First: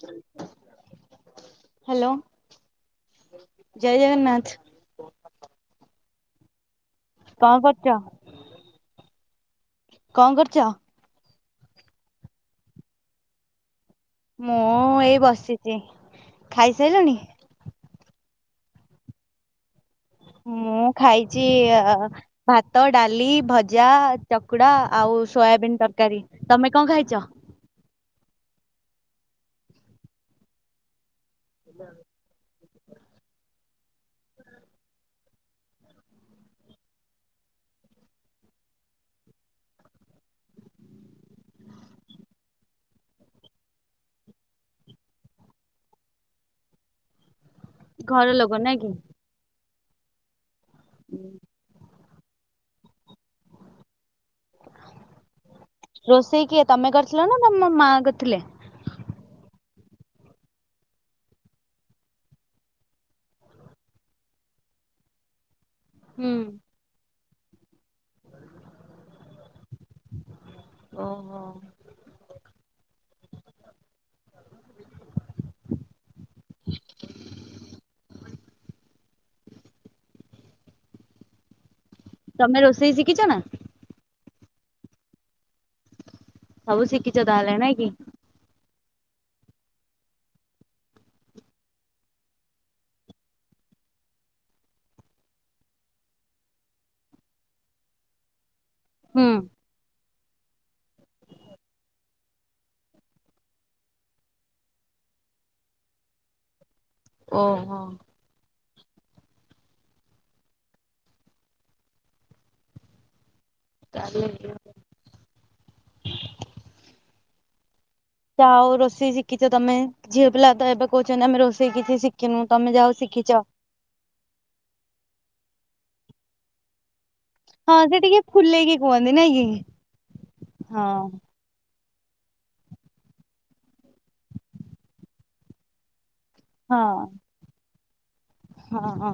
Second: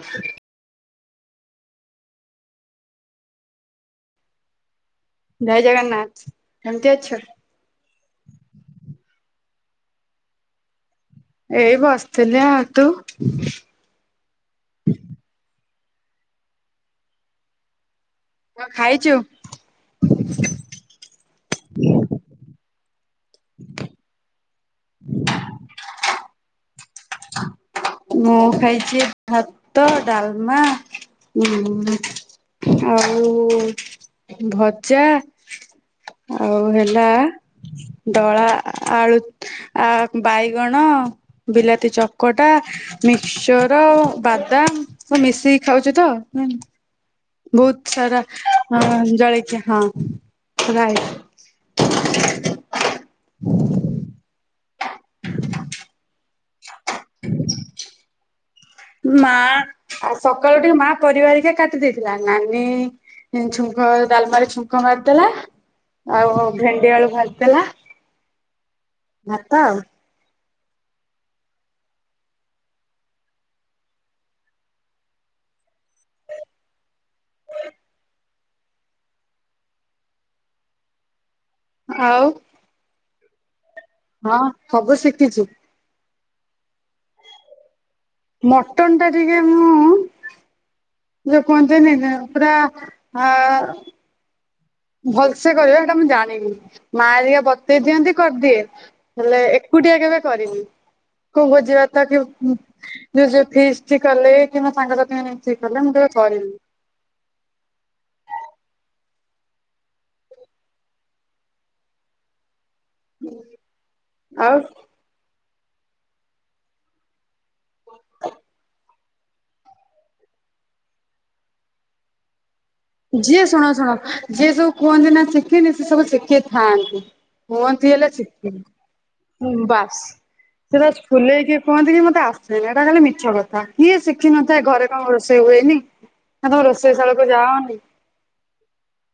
ହ ହ୍ୟାଲୋ ଜୟ ଜଗନ୍ନାଥ। ଜୟ ଜଗନ୍ନାଥ କେମିତି ଅଛୁ? କଣ କରଚ? କଣ କରୁଚ? ଏଇ ବସିଥିଲି, ଆଉ ତୁ? ଖାଇ ସାଇଲଣି? ହ ଖାଇଚୁ। ଯିଆ ଭାତ୍ ଭାତ, ଡାଲି, ଭଜା, ଚକୁଡା, ଆଉ ସୋୟାବିିନ ତରକାରୀ ତମେ କଣ ଖାଇଚ? ମୁଁ ଖାଇଚି ଭାତ ଡାଲମା। ହୁଁ ଆଉ ଭଜା। ଆଉ ହେଲା ଦଳା ଆଳୁ ବାଇଗଣ। ହ ବିଲାତି ଚକଟା। ମିକ୍ସିଚର ବାଦାମ ସବୁ ମିଶେଇ ଖାଉଚି ତ। ବୋହୁତ ସାରା ଘର ଲୋକ ନାଇଁ କି? ଜଳିଖିଆ ହଁ ପ୍ରାୟ। ରୋଷେଇ କିଏ ତମେ କରିଥିଲ ନା ତମ ମା କରିଥିଲେ? ମାଆ ସକାଳୁ ଟିକେ ମା ପରିବା ହରିକା କାଟି ଦେଇଥିଲା, ନାନୀ ଛୁଙ୍କ ଡାଲମାରି ଛୁଙ୍କ ମାରିଦେଲା। ହୁଁ। ଆଉ ଭେଣ୍ଡି ଆଳୁ ଭାଜି ଦେଲା ଭାତ ଆଉ। ଓହୋ। ତମେ ରୋଷେଇ ଶିଖିଚ ନା? ହଁ ହବୁ ଶିଖିଚି। ସବୁ ଶିଖିଚ ତାହେଲେ ନାଇଁ କି। ମଟନ ଟା ଟିକେ ମୁଁ ଯଉ କୁହନ୍ତିନିନା ପୁରା ଆ ଭଲସେ କହିବ ସେଇଟା ମୁଁ ଜାଣିନି, ମା ଘରିଆ ବତେଇ ଦିଅନ୍ତି କରିଦିଏ ହୁଁ। ହେଲେ ଏକୁଟିଆ କେବେ କରିନି। କୋଉ ଭୋଝି ଭାତ କି ଯୋଉ ଫିଷ୍ଟି କଲେ, କିମ୍ବା ସାଙ୍ଗସାଥି ଏଞ୍ଜୟ୍ କଲେ ମୁଁ କେବେ କରିନି। ଓ ହୋ। ହୁଁ। କାଲି ଭିଡି଼ଓ କରିବି। ଯା ହଉ ରୋଷେଇ ଶିଖିଛ ତମେ ଝିଅ ପିଲା ତ ଏବେ କହୁଛ ଆମେ ରୋଷେଇ କିଛି ଶିଖିନୁ। ତମେ ଯାହା ହଉ ଶିଖିଛ ଯିଏ ଶୁଣ ଶୁଣ ଯିଏ ସବୁ କୁହନ୍ତି, ନା ଶିଖିନି ସେ ସବୁ ଶିଖି ଥାନ୍ତି ହଁ କୁହନ୍ତି ସେ ହେଲେ ଟିକେ ଶିଖିନି, ଫୁଲେଇକି କୁହନ୍ତି ନାଇଁ କି? ବାସ୍ ସେଟା ହଁ ଫୁଲେଇକି କୁହନ୍ତି କି ମତେ ଆସେନି ଏଇଟା ଖାଲି ମିଛ କଥା କିଏ ଶିଖିନଥାଏ ଘରେ କଣ ରୋଷେଇ ହୁଏନି ନା ତମେ ରୋଷେଇ ହଁ। ସାଳାକୁ ଯାଅନି। ହଁ ହ।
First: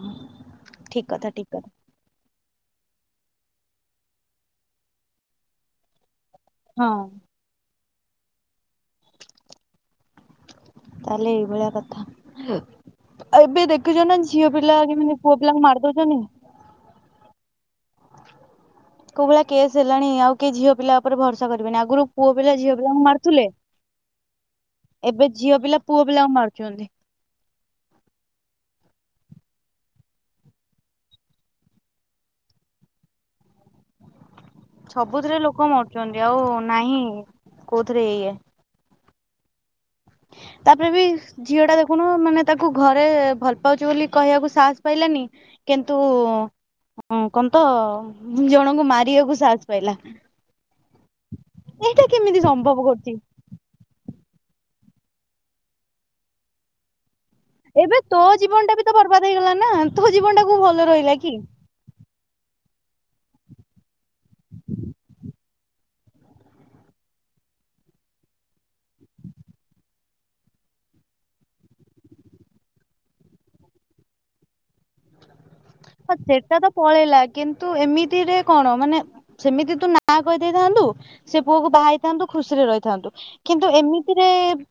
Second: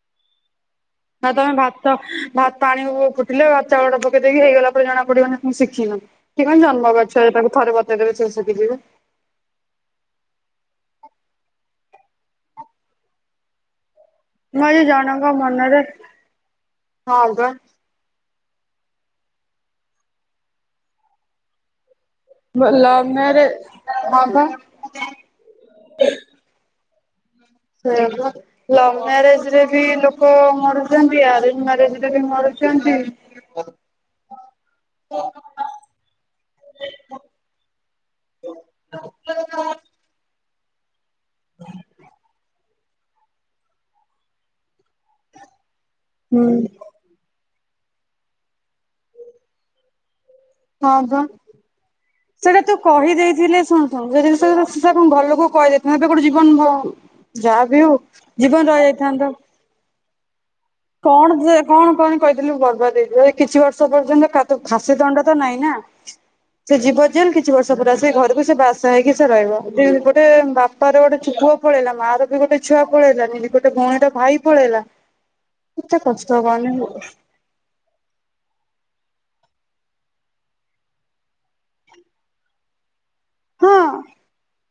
ହ ତମେ ଭାତ ଭାତ ପାଣି ଫୁଟିଲେ ଭାତ ଚାଉଳ ଟା ପକେଇ, ଦେଇକି ହେଇଗଲା ପରେ ଜଣା ପଡିବନ ମୁ ଶିଖିନ କି କଣ ଜନ୍ମ ହଁ। ଗଛ ତାକୁ ଥରେ ବତେଇ ଦେବେ ତାହେଲେ ଏଇଭଳିଆ କଥା ଏବେ ଦେଖ ଜ ନା ଝିଅ ମୁଁ ପିଲା ଆଜି କେମିତି ଜଣଙ୍କ ପୁଅ ପିଲାଙ୍କୁ ମନରେ ମାରିଦଉଛନି ହଁ ବା କୋଉ ଭଳିଆ କେସ୍ ହେଲାଣି ଆଉ କି ଝିଅ ପିଲା ଉପରେ ଭରସା କରିବେନି ଆଗରୁ ପୁଅ ପିଲା ଝିଅ ପିଲାଙ୍କୁ ଲଭ୍ ମାରୁଥିଲେ, ମ୍ୟାରେଜ ହଁ ବା। ଏବେ ଝିଅ ପିଲା ପୁଅ ପିଲାଙ୍କୁ ମାରୁଛନ୍ତି। ସେ ଲଭ ମ୍ୟାରେଜ ରେ ବି ଲୋକ ମରୁଛନ୍ତି, ଆରେଞ୍ଜ ମ୍ୟାରେଜ ରେ ବି ମରୁଛ ଛନ୍ତି। [inaudible] ସବୁଥିରେ ଲୋକ ମରୁଛନ୍ତି, ଆଉ ନାହିଁ କୋଉଥିରେ ଇଏ [inaudible] ତାପରେ ବି ଝିଅ ଟା ଦେଖୁନ ମାନେ ତା କୁ ଘରେ ଭଲ ପାଉଛି, ବୋଲି କହିବାକୁ ସାହସ ପାଇଲାନି କିନ୍ତୁ ହୁଁ। କଣ ତ ଜଣଙ୍କୁ ମାରିବାକୁ ସାହସ ପାଇଲା। ହଁ ବା ଏଇଟା କେମିତି ସେଇଟା ତ ସମ୍ଭବ କରୁଛି। କହିଦେଇଥିଲେ ଶୁଣୁ ଶୁଣୁ ଜିନିଷ ଏବଂ ଭଲ ଲୋକ କହିଦେଇ ଗୋଟେ ଜୀବନ ମୁଁ ଏବେ ତୋ ଜୀବନ ଟା ବି ତ ବର୍ବାଦ ହେଇଗଲା ନା ତୋ ଜୀବନଟା କଣ ଯେ କଣ କଣ କହିଥିଲି ଗର୍ବା କିଛି ବର୍ଷ ପର୍ଯ୍ୟନ୍ତ ଖାତ ଖାସି ଦଣ୍ଡ ତ ନାଇଁ ନା। ସେ ଯିବ ଜେଲ କି କିଛି ବର୍ଷ ପୁରା ସେ ଘରକୁ ସେ ବାସ ହେଇକି ସେ ରହିବ ଗୋଟେ ବାପାର ଗୋଟେ ଛୁଆ ପୁଅ ପଳେଇଲା ମା ର ବି ଗୋଟ ଛୁଆ ପଳେଇଲାନି ଗୋଟ ଭଣୀର ଭାଇ ପଳେଇଲା। ଏତେ କଷ୍ଟ ସେଟା ତ ହବନି ପଳେଇଲା କିନ୍ତୁ ଏମିତିରେ କଣ ମାନେ ସେମିତି ତୁ ନାଁ କହିଦେଇଥାନ୍ତୁ ସେ ପୁଅକୁ ବାହାହେଇଥାନ୍ତୁ ଖୁସିରେ ରହିଥାନ୍ତୁ। କିନ୍ତୁ ହଁ ଏମିତିରେ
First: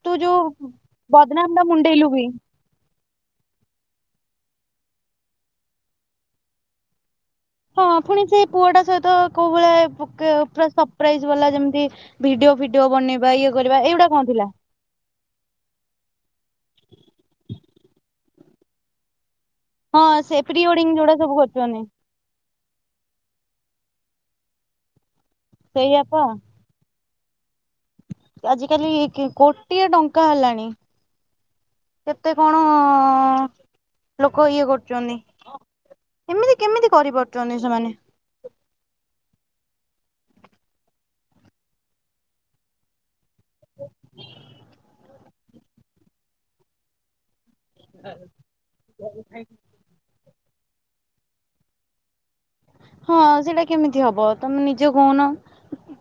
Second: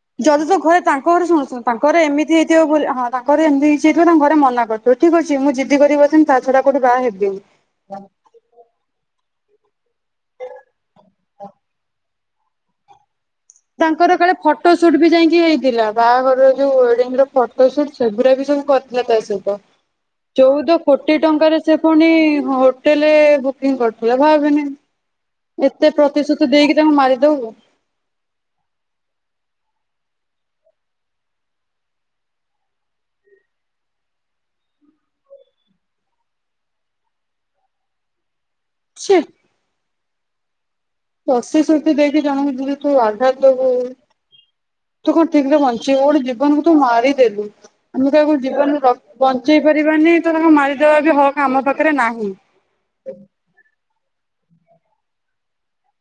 ତୁ ଯୋଉ ଯଦି ତୋ ଘରେ ତାଙ୍କ ଘରେ ଶୁଣୁ ବଦନାମ ଶୁଣୁ ଟା ତାଙ୍କ ଘରେ ମୁଣ୍ଡେଇଲୁ ବି ଏମିତି ହେଇଥିବ ବୋଲି ହଁ ତାଙ୍କ ଘରେ ଏମିତି କିଛି ହେଇ ଥିବ ତାଙ୍କ ଘରେ ମନା କରୁଥିବେ, ଠିକ ଅଛି ମୁଁ ଜିଦି କରିବି ପଛେ ତା ଛଡା କୋଉଠେ ବାହା ହେବିନି। ହଁ ପୁଣି ସେଇ ପୁଅ ଟା ସହିତ କୋଉ ଭଳିଆ ପ ପୁରା ସରପ୍ରାଇଜ କଲା ଯେମିତି ଭିଡିଓ ଭିଡିଓ ବନେଇ ତାଙ୍କର କାଳେ ଫଟୋ ସୁଟ ବି ଯାଇକି ହେଇଥିଲା, ବାହାଘରର ଯୋଉ ୱେଡିଙ୍ଗ ର ଫଟୋ ସୁଟ ସେଗୁରା ବି ସବୁ କଥିଲା ତା ସହିତ ହଁ ସେ ପ୍ରି ଚଉଦ ୱେଡିଙ୍ଗ ଯୋଉଟା କୋଟି ସବୁ ଟଙ୍କାରେ ସେ କରୁଛନ୍ତି। ପୁଣି ହୋଟେଲ ବୋକିଙ୍ଗ କରୁଥିଲା, ଭାବିନି ଏତେ ପ୍ରତିଶତ ଦେଇକି ତାଙ୍କୁ ମାର ଦଉଛ। ଆଜି କାଲି କି କୋଟିଏ ଟଙ୍କା ହେଲାଣି କେତେ କଣ ଲୋକ ଇଏ କରୁଛନ୍ତି। ଏମିତି କେମିତି କରିପାରୁଛନ୍ତି ସେମାନେ ଛି। ପ୍ରସିଶୃତି ଦେଇକି ଜଣକୁ ଦୁରେ ତୁ ଆଘାତ ଦବୁ ତୁ କଣ ଠିକରେ ବଞ୍ଚିବୁ ଗୋଟେ ଜୀବନକୁ ତୁ ମାରିେଦେଲୁ। ଆମେ କାହାକୁ ଜୀବନରେର ବଞ୍ଚେଇ ପାରିବାନି ତ ତାକୁ ମାରି ଦବା ବି ହକ ଆମ ପାଖରେ ନାହିଁ। ହଁ ସେଇଟା କେମିତି ହବ ତମେ ନିଯେ କହୁନ।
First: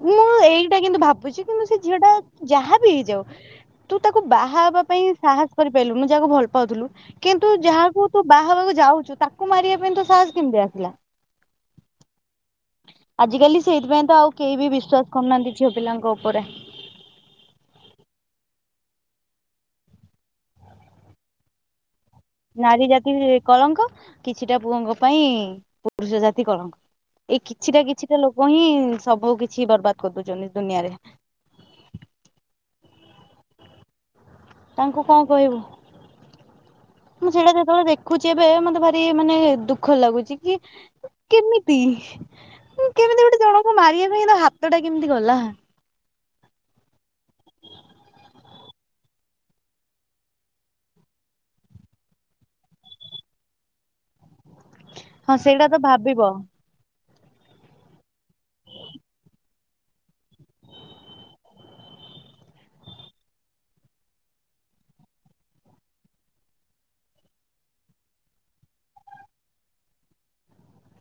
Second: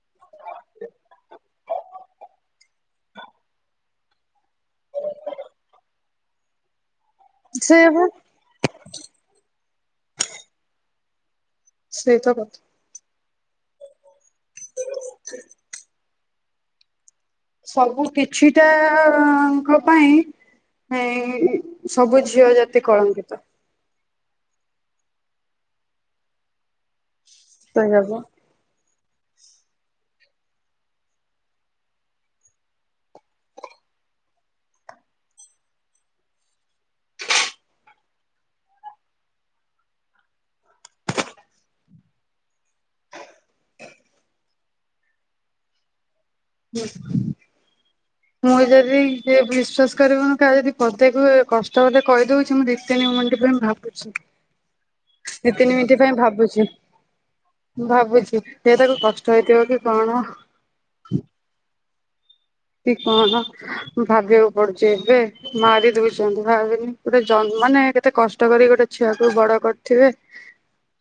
ମୁଁ ଏଇଟା କିନ୍ତୁ ଭାବୁଚି କିନ୍ତୁ ସେ ଝିଅ ଟା ଯାହା ବିି ହେଇଯାଉ ତୁ ତାକୁ ବାହା ହବା ପାଇଁ ସାହସ କରିପାଇଲୁନୁ ଯାହାକୁ ଭଲ ପାଉଥିଲୁ କିନ୍ତୁ ସେୟା ଯାହାକୁ ତୁ ବାହା ହେବାକୁ ଯାଉଚୁ ତାକୁ ମାରିବା ପାଇଁ ତୁ ସାହସ କେମିତି ଆସିଲା। ସେ ତ କଥା। ଆଜିକାଲି ସେଇଥିପାଇଁ ତ ଆଉ କେହି ବି ବିଶ୍ୱାସ କରୁନାହାନ୍ତି ଝିଅ ପିଲାଙ୍କ ଉପରେ। ସବୁ କିଛିଟାଙ୍କ ପାଇଁ ଏଁ ସବୁ ଝିଅ ନାରୀ ଜାତି କଳଙ୍କିତ। କଳଙ୍କ କିଛିଟା ପୁଅଙ୍କ ପାଇଁ ପୁରୁଷ ଜାତି କଳଙ୍କ ଏଇ କିଛିଟା କହିହବ। କିଛିଟା ଲୋକ ହିଁ ସବୁ କିଛି ବର୍ବାଦ କରିଦଉଛନ୍ତି ଦୁନିଆରେ। ତାଙ୍କୁ କଣ କହିବୁ। ମୁଁ ସେଇଟା ଯେତେବେଳେ ଦେଖୁଚି ଏବେ ମତେ ଭାରି ମାନେ ଦୁଃଖ ଲାଗୁଚି କି କିମିତି କେମିତି ଗୋଟେ ଜଣଙ୍କୁ ମାରିବା ପାଇଁ ତ ହାତଟା କେମିତି ଗଲା। ହୁଁ। ମୁଁ ଯଦି ଏ ବିଶ୍ଵାସ କରିବୁନି କାହାକୁ ଯଦି ପଦେ କୁହେ କଷ୍ଟ ଯଦି କହିଦଉଚି ମୁଁ ଦି ତିନି ମିଣ୍ଟି ହେଲେ ଭାବୁଚି ହଁ ଦି ସେଇଟା ତିନି ତ ମିନଟ ପାଇଁ ଭାବିବ ଭାବୁଚି। ଭାବୁଚି ସେ ତାକୁ କଷ୍ଟ ହେଇଥିବ କି କଣ। କି କଣ ଭାବିବାକୁ ପଡୁଛି ଏବେ ମାରି ଦଉଛନ୍ତି ଭାବିନି ଗୋଟେ ଜ ମାନେ କେତେ କଷ୍ଟ କରି ଗୋଟେ ଛୁଆକୁ ବଡ କରିଥିବେ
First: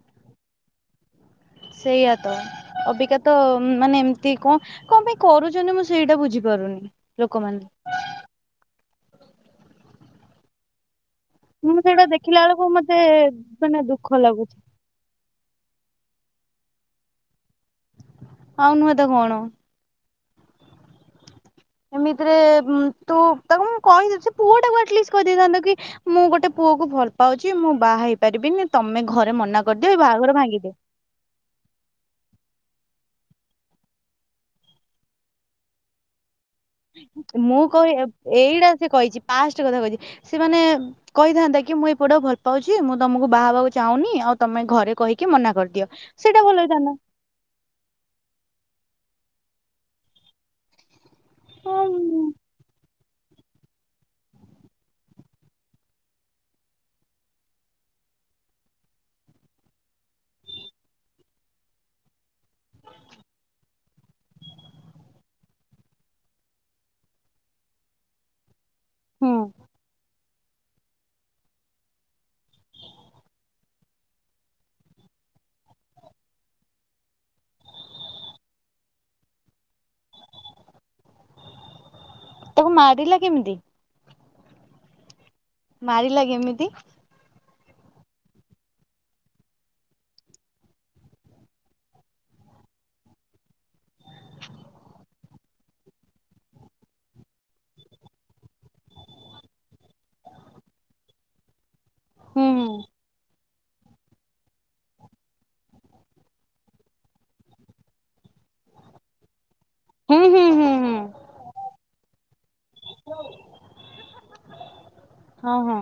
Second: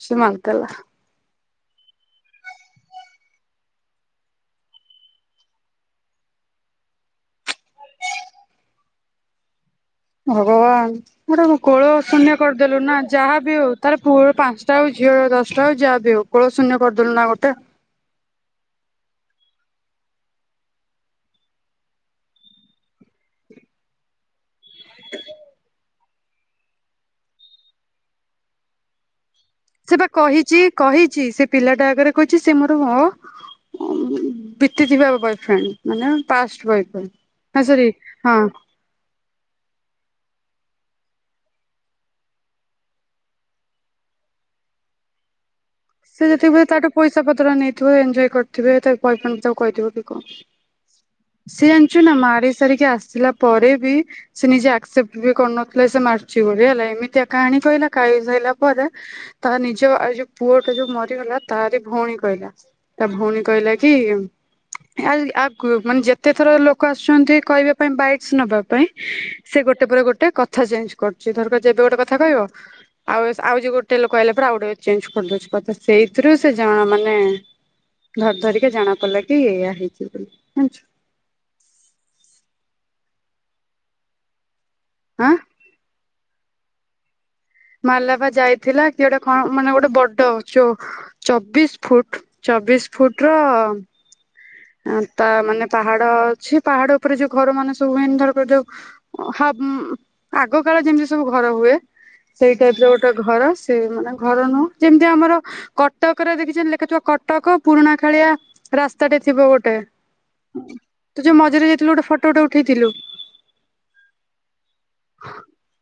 ସେ ମାନିଦେଲା। ସେଇଆା ତ ଅବିକା ତ ମାନେ ଏମିତି ଙ୍କ କଣ ପାଇଁ କରୁଚନ୍ତି ମୁଁ ସେଇଟା ବୁଝିପା ରୁନି ଲୋକମାନେ। ହଗବାନ୍‌। ମୋଟା ମୁଁ କୋଳ ସେଇଟା ଶୂନ୍ୟ ଦେଖିଲା ବେଳକୁ କରିଦେଲୁ ନା ମତେ ଯାହାବି ହଉ ମାନେ ତାର ଦୁଃଖ ପୁଅ ଲାଗୁଛି ପାଞ୍ଚଟା ଆଉ ଝିଅର ଦଶ ଟା ହଉ ଯାହା ବି ଆଉ କୋଳ ଶୂନ୍ୟ କରିଦେଲୁ ନା ଗୋଟେ। ଆଉନୁହଁ ତ କଣ। ଏମିତିରେ ତୁ ତାକୁ ମୁଁ କହିଉଛି ସେ ପୁଅଟାକୁ ଅଟଲିଷ୍ଟି କହିଦେଇଥାନ୍ନ୍ତା କି ମୁଁ ଗୋଟେ ପୁଅ କୁ ଭଲ ପାଉଛି ମୁଁ ବାହା ହେଇ ପାରିବିନି ତମେ ଘରେ ମନା କରିଦିଅ ଏଇ ସେ ବା ବାହାଘର କହିଛି ଭାଙ୍ଗିଦିଅ। କହିଛି ସେ ପିଲାଟା ଆଗରେ କହିଛି ସେ ମତ ମୋ ବିତିଥିବା ବୟଫ୍ରେଣ୍ଡ ମାନେ ପାଷ୍ଟ ବୟଫ୍ରେଣ୍ଡ ନା ମୁଁ ସରି କହି ହଁ ଏଇଟା ସେ କହିଛି ପାଷ୍ଟ କଥା କହିଛି। ସେମାନେ କହିଥାନ୍ତା କି ମୁଁ ଏପୁଅଟାକୁ ଭଲ ପାଉଛି ମୁଁ ତମକୁ ବାହା ହେବାକୁ ଚାହୁଁନି ଆଉ ତମେ ଘରେ କହିକି ମନା କରିଦିଅ। ସେ ସେଇଟା ଭଲ ଯେତିକବେଳେ ତାଠୁ ହେଇଥାନ୍ତା ପଇସା ପତ୍ର ନେଇଥିବ ଏନ୍ଜୟ କରିଥିବେ ତା ପଇପନ୍‌ ତାକୁ କହିଥିବ କି କଣ ସିଏ ଜଣିଛୁ ନା ମାରିସାରିକି ସାରିକି ଆସ ଆସିଲା ପରେ ବି ସେ ନିଜେ ଆକ୍ସେପ୍ଟ ବି କରୁନଥିଲା ସେ ମାରିଚି ବୋଲି ହେଲା ଏମିତିଆ କାହାଣୀ କହିଲା କା ଏଇ ସାଇଲା ପରେ ତା ନିଜ ଆଇଯୋଉ ପୁଅ ସେ ଯୋଉ ମରିଗଲା ତାରି ଭଉଣୀ କହିଲା ତା ଭଉଣୀ କହିଲା କି [unintelligible] ମାନେ ଯେତେ ଥର ଲୋକ ଆସୁଚନ୍ତି କହିବା ପାଇଁ ବାଇକ୍ସ ନବା ପାଇଁ ହୁଁ ସେ ଗୋଟେ ପରେ ଗୋଟେ କ ଥା ଚେଞ୍ଜ କରୁଚି ଧରକାର ଯେବେ ଗୋଟେ କଥା କହିବ ଆଉ ସେ ଆଉ ଯେ ଗୋଟେ ଲୋକ କହିଲା ପରେ ଆଉ ଗୋଟେ ଚେଞ୍ଜ କରିଦେଉଚି। କଥା ସେଇଥିର ସେ ଜଣ ମାନେ ଧର ଧରିକି ଜାଣା ପଡିଲା କି ଏଇଆ ହେଇଛି ବୋଲି ଜଣିଚୁ। ତାକୁ ମାରିଲା କେମିତି। ହାଁ। ମାରିଲା କେମିତି? ମାଲାପ ଯାଇଥିଲା କି ଗୋଟେ ମାନେ ଗୋଟେ ବଡ ଚବିଶ ଫୁଟ। ଚବିଶ ଫୁଟ ର ତା ମାନେ ପାହାଡ ଅଛି ପାହାଡ ଉପରେ ଯୋଉ ଘର ମାନେ ସବୁ ଏନର ଯୋଉ। ଉଁ ଆଗ କାଳ ଯେମିତି ସବୁ ଘର ହୁଏ ହୁଁ ସେଇ ହୁଁ ଟାଇପ ର ଗୋଟେ ଘରଅଛି। ସେ ମାନେ ଘର ନୁହଁ ଯେମିତି ଆମର କଟକରେ ଦେଖିମତି ଲେଖୁଥିବା କଟକ ପୁରୁଣା ଖାଳିଆ ରାସ୍ତା ଟେ ହୁଁ ହୁଁ ହୁଁ ହୁଁ ତୁ ଯୋଉ ମଝିରେ ଯାଇଥିଲୁ ଗୋଟେ ଫଟୋ ଗୋଟେ ଉଠେଇଥିଲୁ ହଁ ହଁ।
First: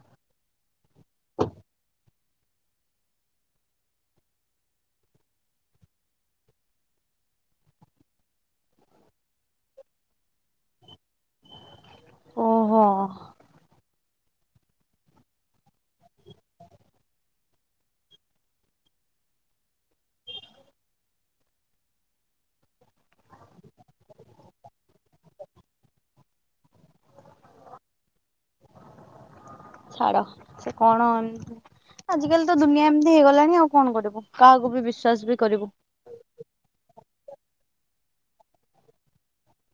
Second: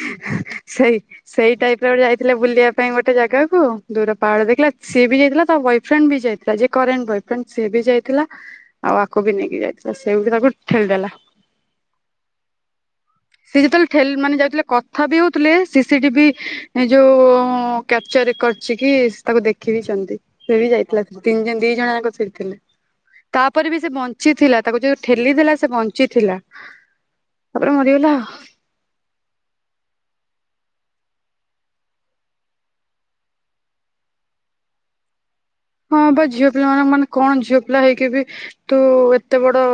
ହଁ। ସେଇ ସେଇ ଟାଇପ ରେ ଗୋଟେ ଯାଇଥିଲା ବୁଲିବା ପାଇଁ ଗୋଟେ ଜାଗାକୁ ଦୂର ପାହାଡ ଦେଖିଲା ସିଏ ବି ଯାଇଥିଲା ତ ବୟଫ୍ରେଣ୍ଡ ବି ଯାଇଥିଲା ଯ କରେ ବୟଫ୍ରେଣ୍ଡ ସି ବି ଯାଇଥିଲା ଆଉ ଆଗକୁ ବି ନେଇକି ଯାଇଥିଲା ସେ ତାକୁ ଠେଲିଦେଲା। [unintelligible] [inaudible] ଓହୋ। ସେ ଯେତେବେଳେ ଠେ ମାନେ ଯାଉଥିଲା। କଥା ବି ହଉଥିଲେ ସିସିଟିଭି ଯୋଉ କ୍ୟାପଚର କରିଛି କି ତାକୁ ଦେଖିକ ସେ ବି ଯାଇଥିଲା ତିନି ଦି ଜଣ ଯାକ ସେଠିଥିଲେ। ତାପରେ ବି ସେ ବଞ୍ଚିଥିଲା ତାକୁ ଯୋଉ ଠେଲିଥିଲା ସେ ବଞ୍ଚିଥିଲା। ତା ପରେ ମରିଗଲା ଆଉ। ଛାଡ ସେ କଣ ଆଜିକାଲି ତ ଦୁନିଆ ଏମିତି ହେଇଗଲାଣି ଆଉ କଣ କରିବ କାହାକୁ ବିଶ୍ୱାସ ବି କରିବୁ। ହଁ ବା ଝିଅ ପିଲା ମାନ ମାନେ କଣ ଝିଅ ପିଲା ହେଇକି ବି ତୁ ଏତେ ବଡ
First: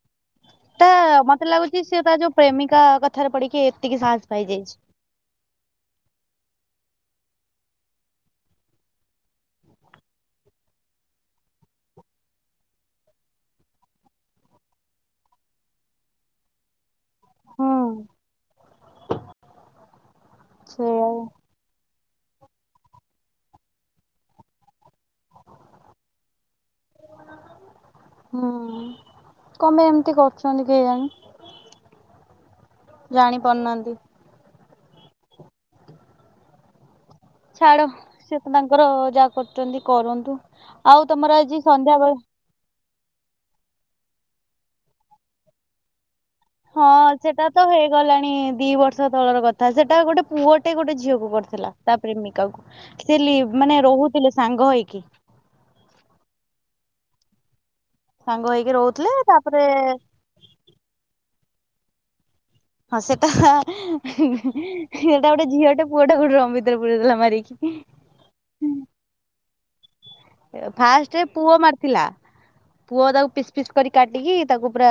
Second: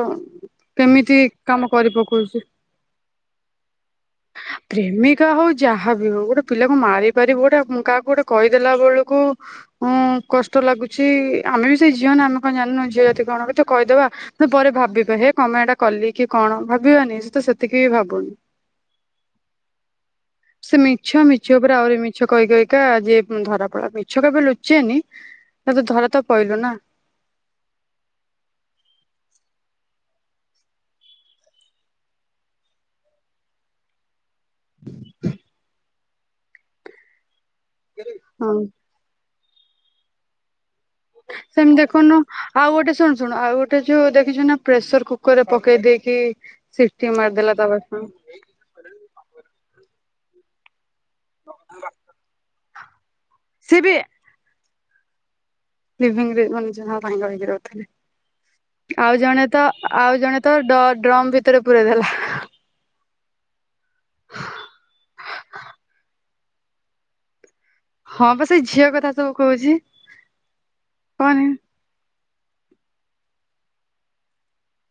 ତା କେମିତି ମତେ କାମ ଲାଗୁଛି କରି ସେ ତା ଯୋଉ ପକଉଚୁ। ପ୍ରେମିକା କଥାରେ ପଡିକି ଏତିକି ସାହସ ପାଇଯାଇଛି। ପ୍ରେମିକା ହଉ ଯାହାବ ହଉ ଗୋଟେ ପିଲା। ହଁ ମାରିପାରିବୁ ଗୋଟେ କାହାକୁ ଗୋଟେ କହିଦେଲା ବେଳକୁଁ କଷ୍ଟ ଲାଗୁଛି ଆମେ ସେ ଝିଅ ନା ଆମେ କଣ ଜାଣିନୁ ଝିଅ ଯଦି କଣ ତେ କହିଦେବା ତୁ ପରେ ଭାବିବ ହେ କଣ ପାଇଁ ଏଟା କଲି କି କଣ। ଭାବିବାନି ସେ ତ ସେତିକି ବି ଭାବୁନି। ସେ ସେଇଆ। ମିଛ ମିଛ ଉପରେ ଆହୁରି ମିଛ କହିକହିକା ଯିଏ ଧରା ପଡା ମିଛ କେବେ ଲୁଚେନି। ହେଲେ ଧରା ତ ପାଇଲୁ ନା। ହୁଁ କଣ ଏମିତି କରୁଛନ୍ତି କେଜାଣି ଜାଣି ଜାଣି ପାରୁନାହାନ୍ତି। ଛାଡ ସେ ହଁ। ତାଙ୍କର ଯାହା କରୁଛନ୍ତି କରନ୍ତୁ। ଆଉ ତମର ଆଜି ସେମିତି ସନ୍ଧ୍ୟାବେଳେ ଦେଖୁନୁ ଆଉ ଗୋଟେ ଶୁଣୁ ଶୁଣୁ ଆଉ ଗୋଟେ ଯୋଉ ଦେଖ ଛୁ ନା ପ୍ରେସର କୁକର ରେ ପକେଇ ଦେଇେଇକି ହଁ ସେଟା ତ ହେଇଗଲାଣି ଦି ବର୍ଷ ତଳର କଥା ସେଟା ଗୋଟେ ପୁଅଟେ ଗୋଟେ ଝିଅକୁ ପଡିଥିଲା ତା ପ୍ରେମିକା କ ସେ ମାନେ ରହୁଥିଲେ ସାଙ୍ଗ ହେଇକି ଲଭିଙ୍ଗରେ ମାନେ ଜନ ଭାଙ୍ଗରଥିଲା। ସାଙ୍ଗ ହେଇକି ରହୁଥିଲେ ଆଉ ଜଣେ ତାପରେ ତ ଆଉ ଜଣେ ତ ଡ ଡ୍ରମ ଭିତରେ ପୁରେଇ ଦେଲା। ହଁ ସେଟା ସେଟା ଗୋଟେ ଝିଅଟେ ପୁଅଟାକୁ ଡ୍ରମ ଭିତରେ ପୂରେଇଦେଲା ଦେଲା ମାରିକି। ହଁ ବା ସେ ଏଇ ଝିଅ କଥା ସବୁ କହୁଛି। ଫାଷ୍ଟ କହନି ପୁଅ ମାରିଥିଲା। ପୁଅ ତାକୁ ପିସ୍ ପିସ୍ କରି କାଟିକି ତାକୁ ପୁରା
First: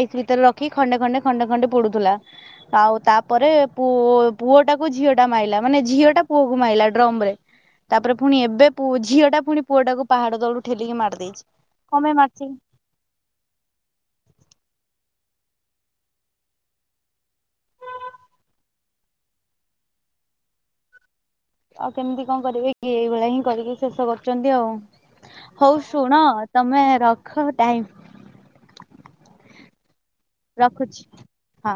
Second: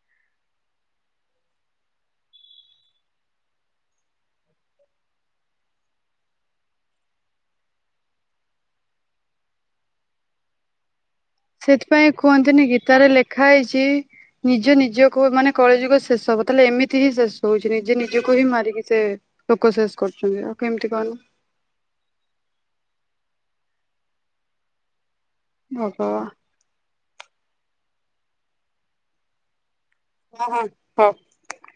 ଆଇସ୍ ଭିତରେ ରଖି ଖଣ୍ଡେ ଖଣ୍ଡେ ଖଣ୍ଡେ ଖଣ୍ଡେ ପୋଡୁଥିଲା। ଆଉ ତାପରେଅ ପୁଅ ଟାକୁ ଝିଅ ଟା ମଇଲା ମାନେ ଝିଅ ଟା ପୁଅକୁ ମାଇଲା। ଡ୍ରମ ରେ ତାପରେ ପୁଣି ଏବେ ପଅ ଝିଅ ଟା ପୁଣି ପୁଅ ଟାକୁ ପାହାଡ ତଳକୁ ଠେଲିକି ମାରିଦେଇଛି। କଣ ସେଥିପାଇଁ ପାଇଁ ମାରିଛି? କୁହନ୍ତିନି ଗୀତାରେ ଲେଖା ହେଇଛି ନିଜ ନିଜ ମାନେ କଳି ଯୁଗ ଶେଷ ହବ ତାହେଲେମିତି ହିଁ ଶେଷ ହଉଛି ନିଜେ ନିଜକୁ ହିଁ ମାରିକି ସେ ଲୋକ ଶେଷ କରୁ ଆଛନ୍ତି ଆଉ କେମିତି କଣ? ଆଉ କେମିତି କଣ କରିବେ କି ଏଇଭଳିଆ ହିଁ କରିକି ଶେଷ କରୁଛନ୍ତି ଆଉ। ହଉ ଶୁଣ ଭଗବାନ ତମେ ରଖ ଟାଇମ ହଁ ହଁ ହଉ। ରଖୁଛି ହଁ।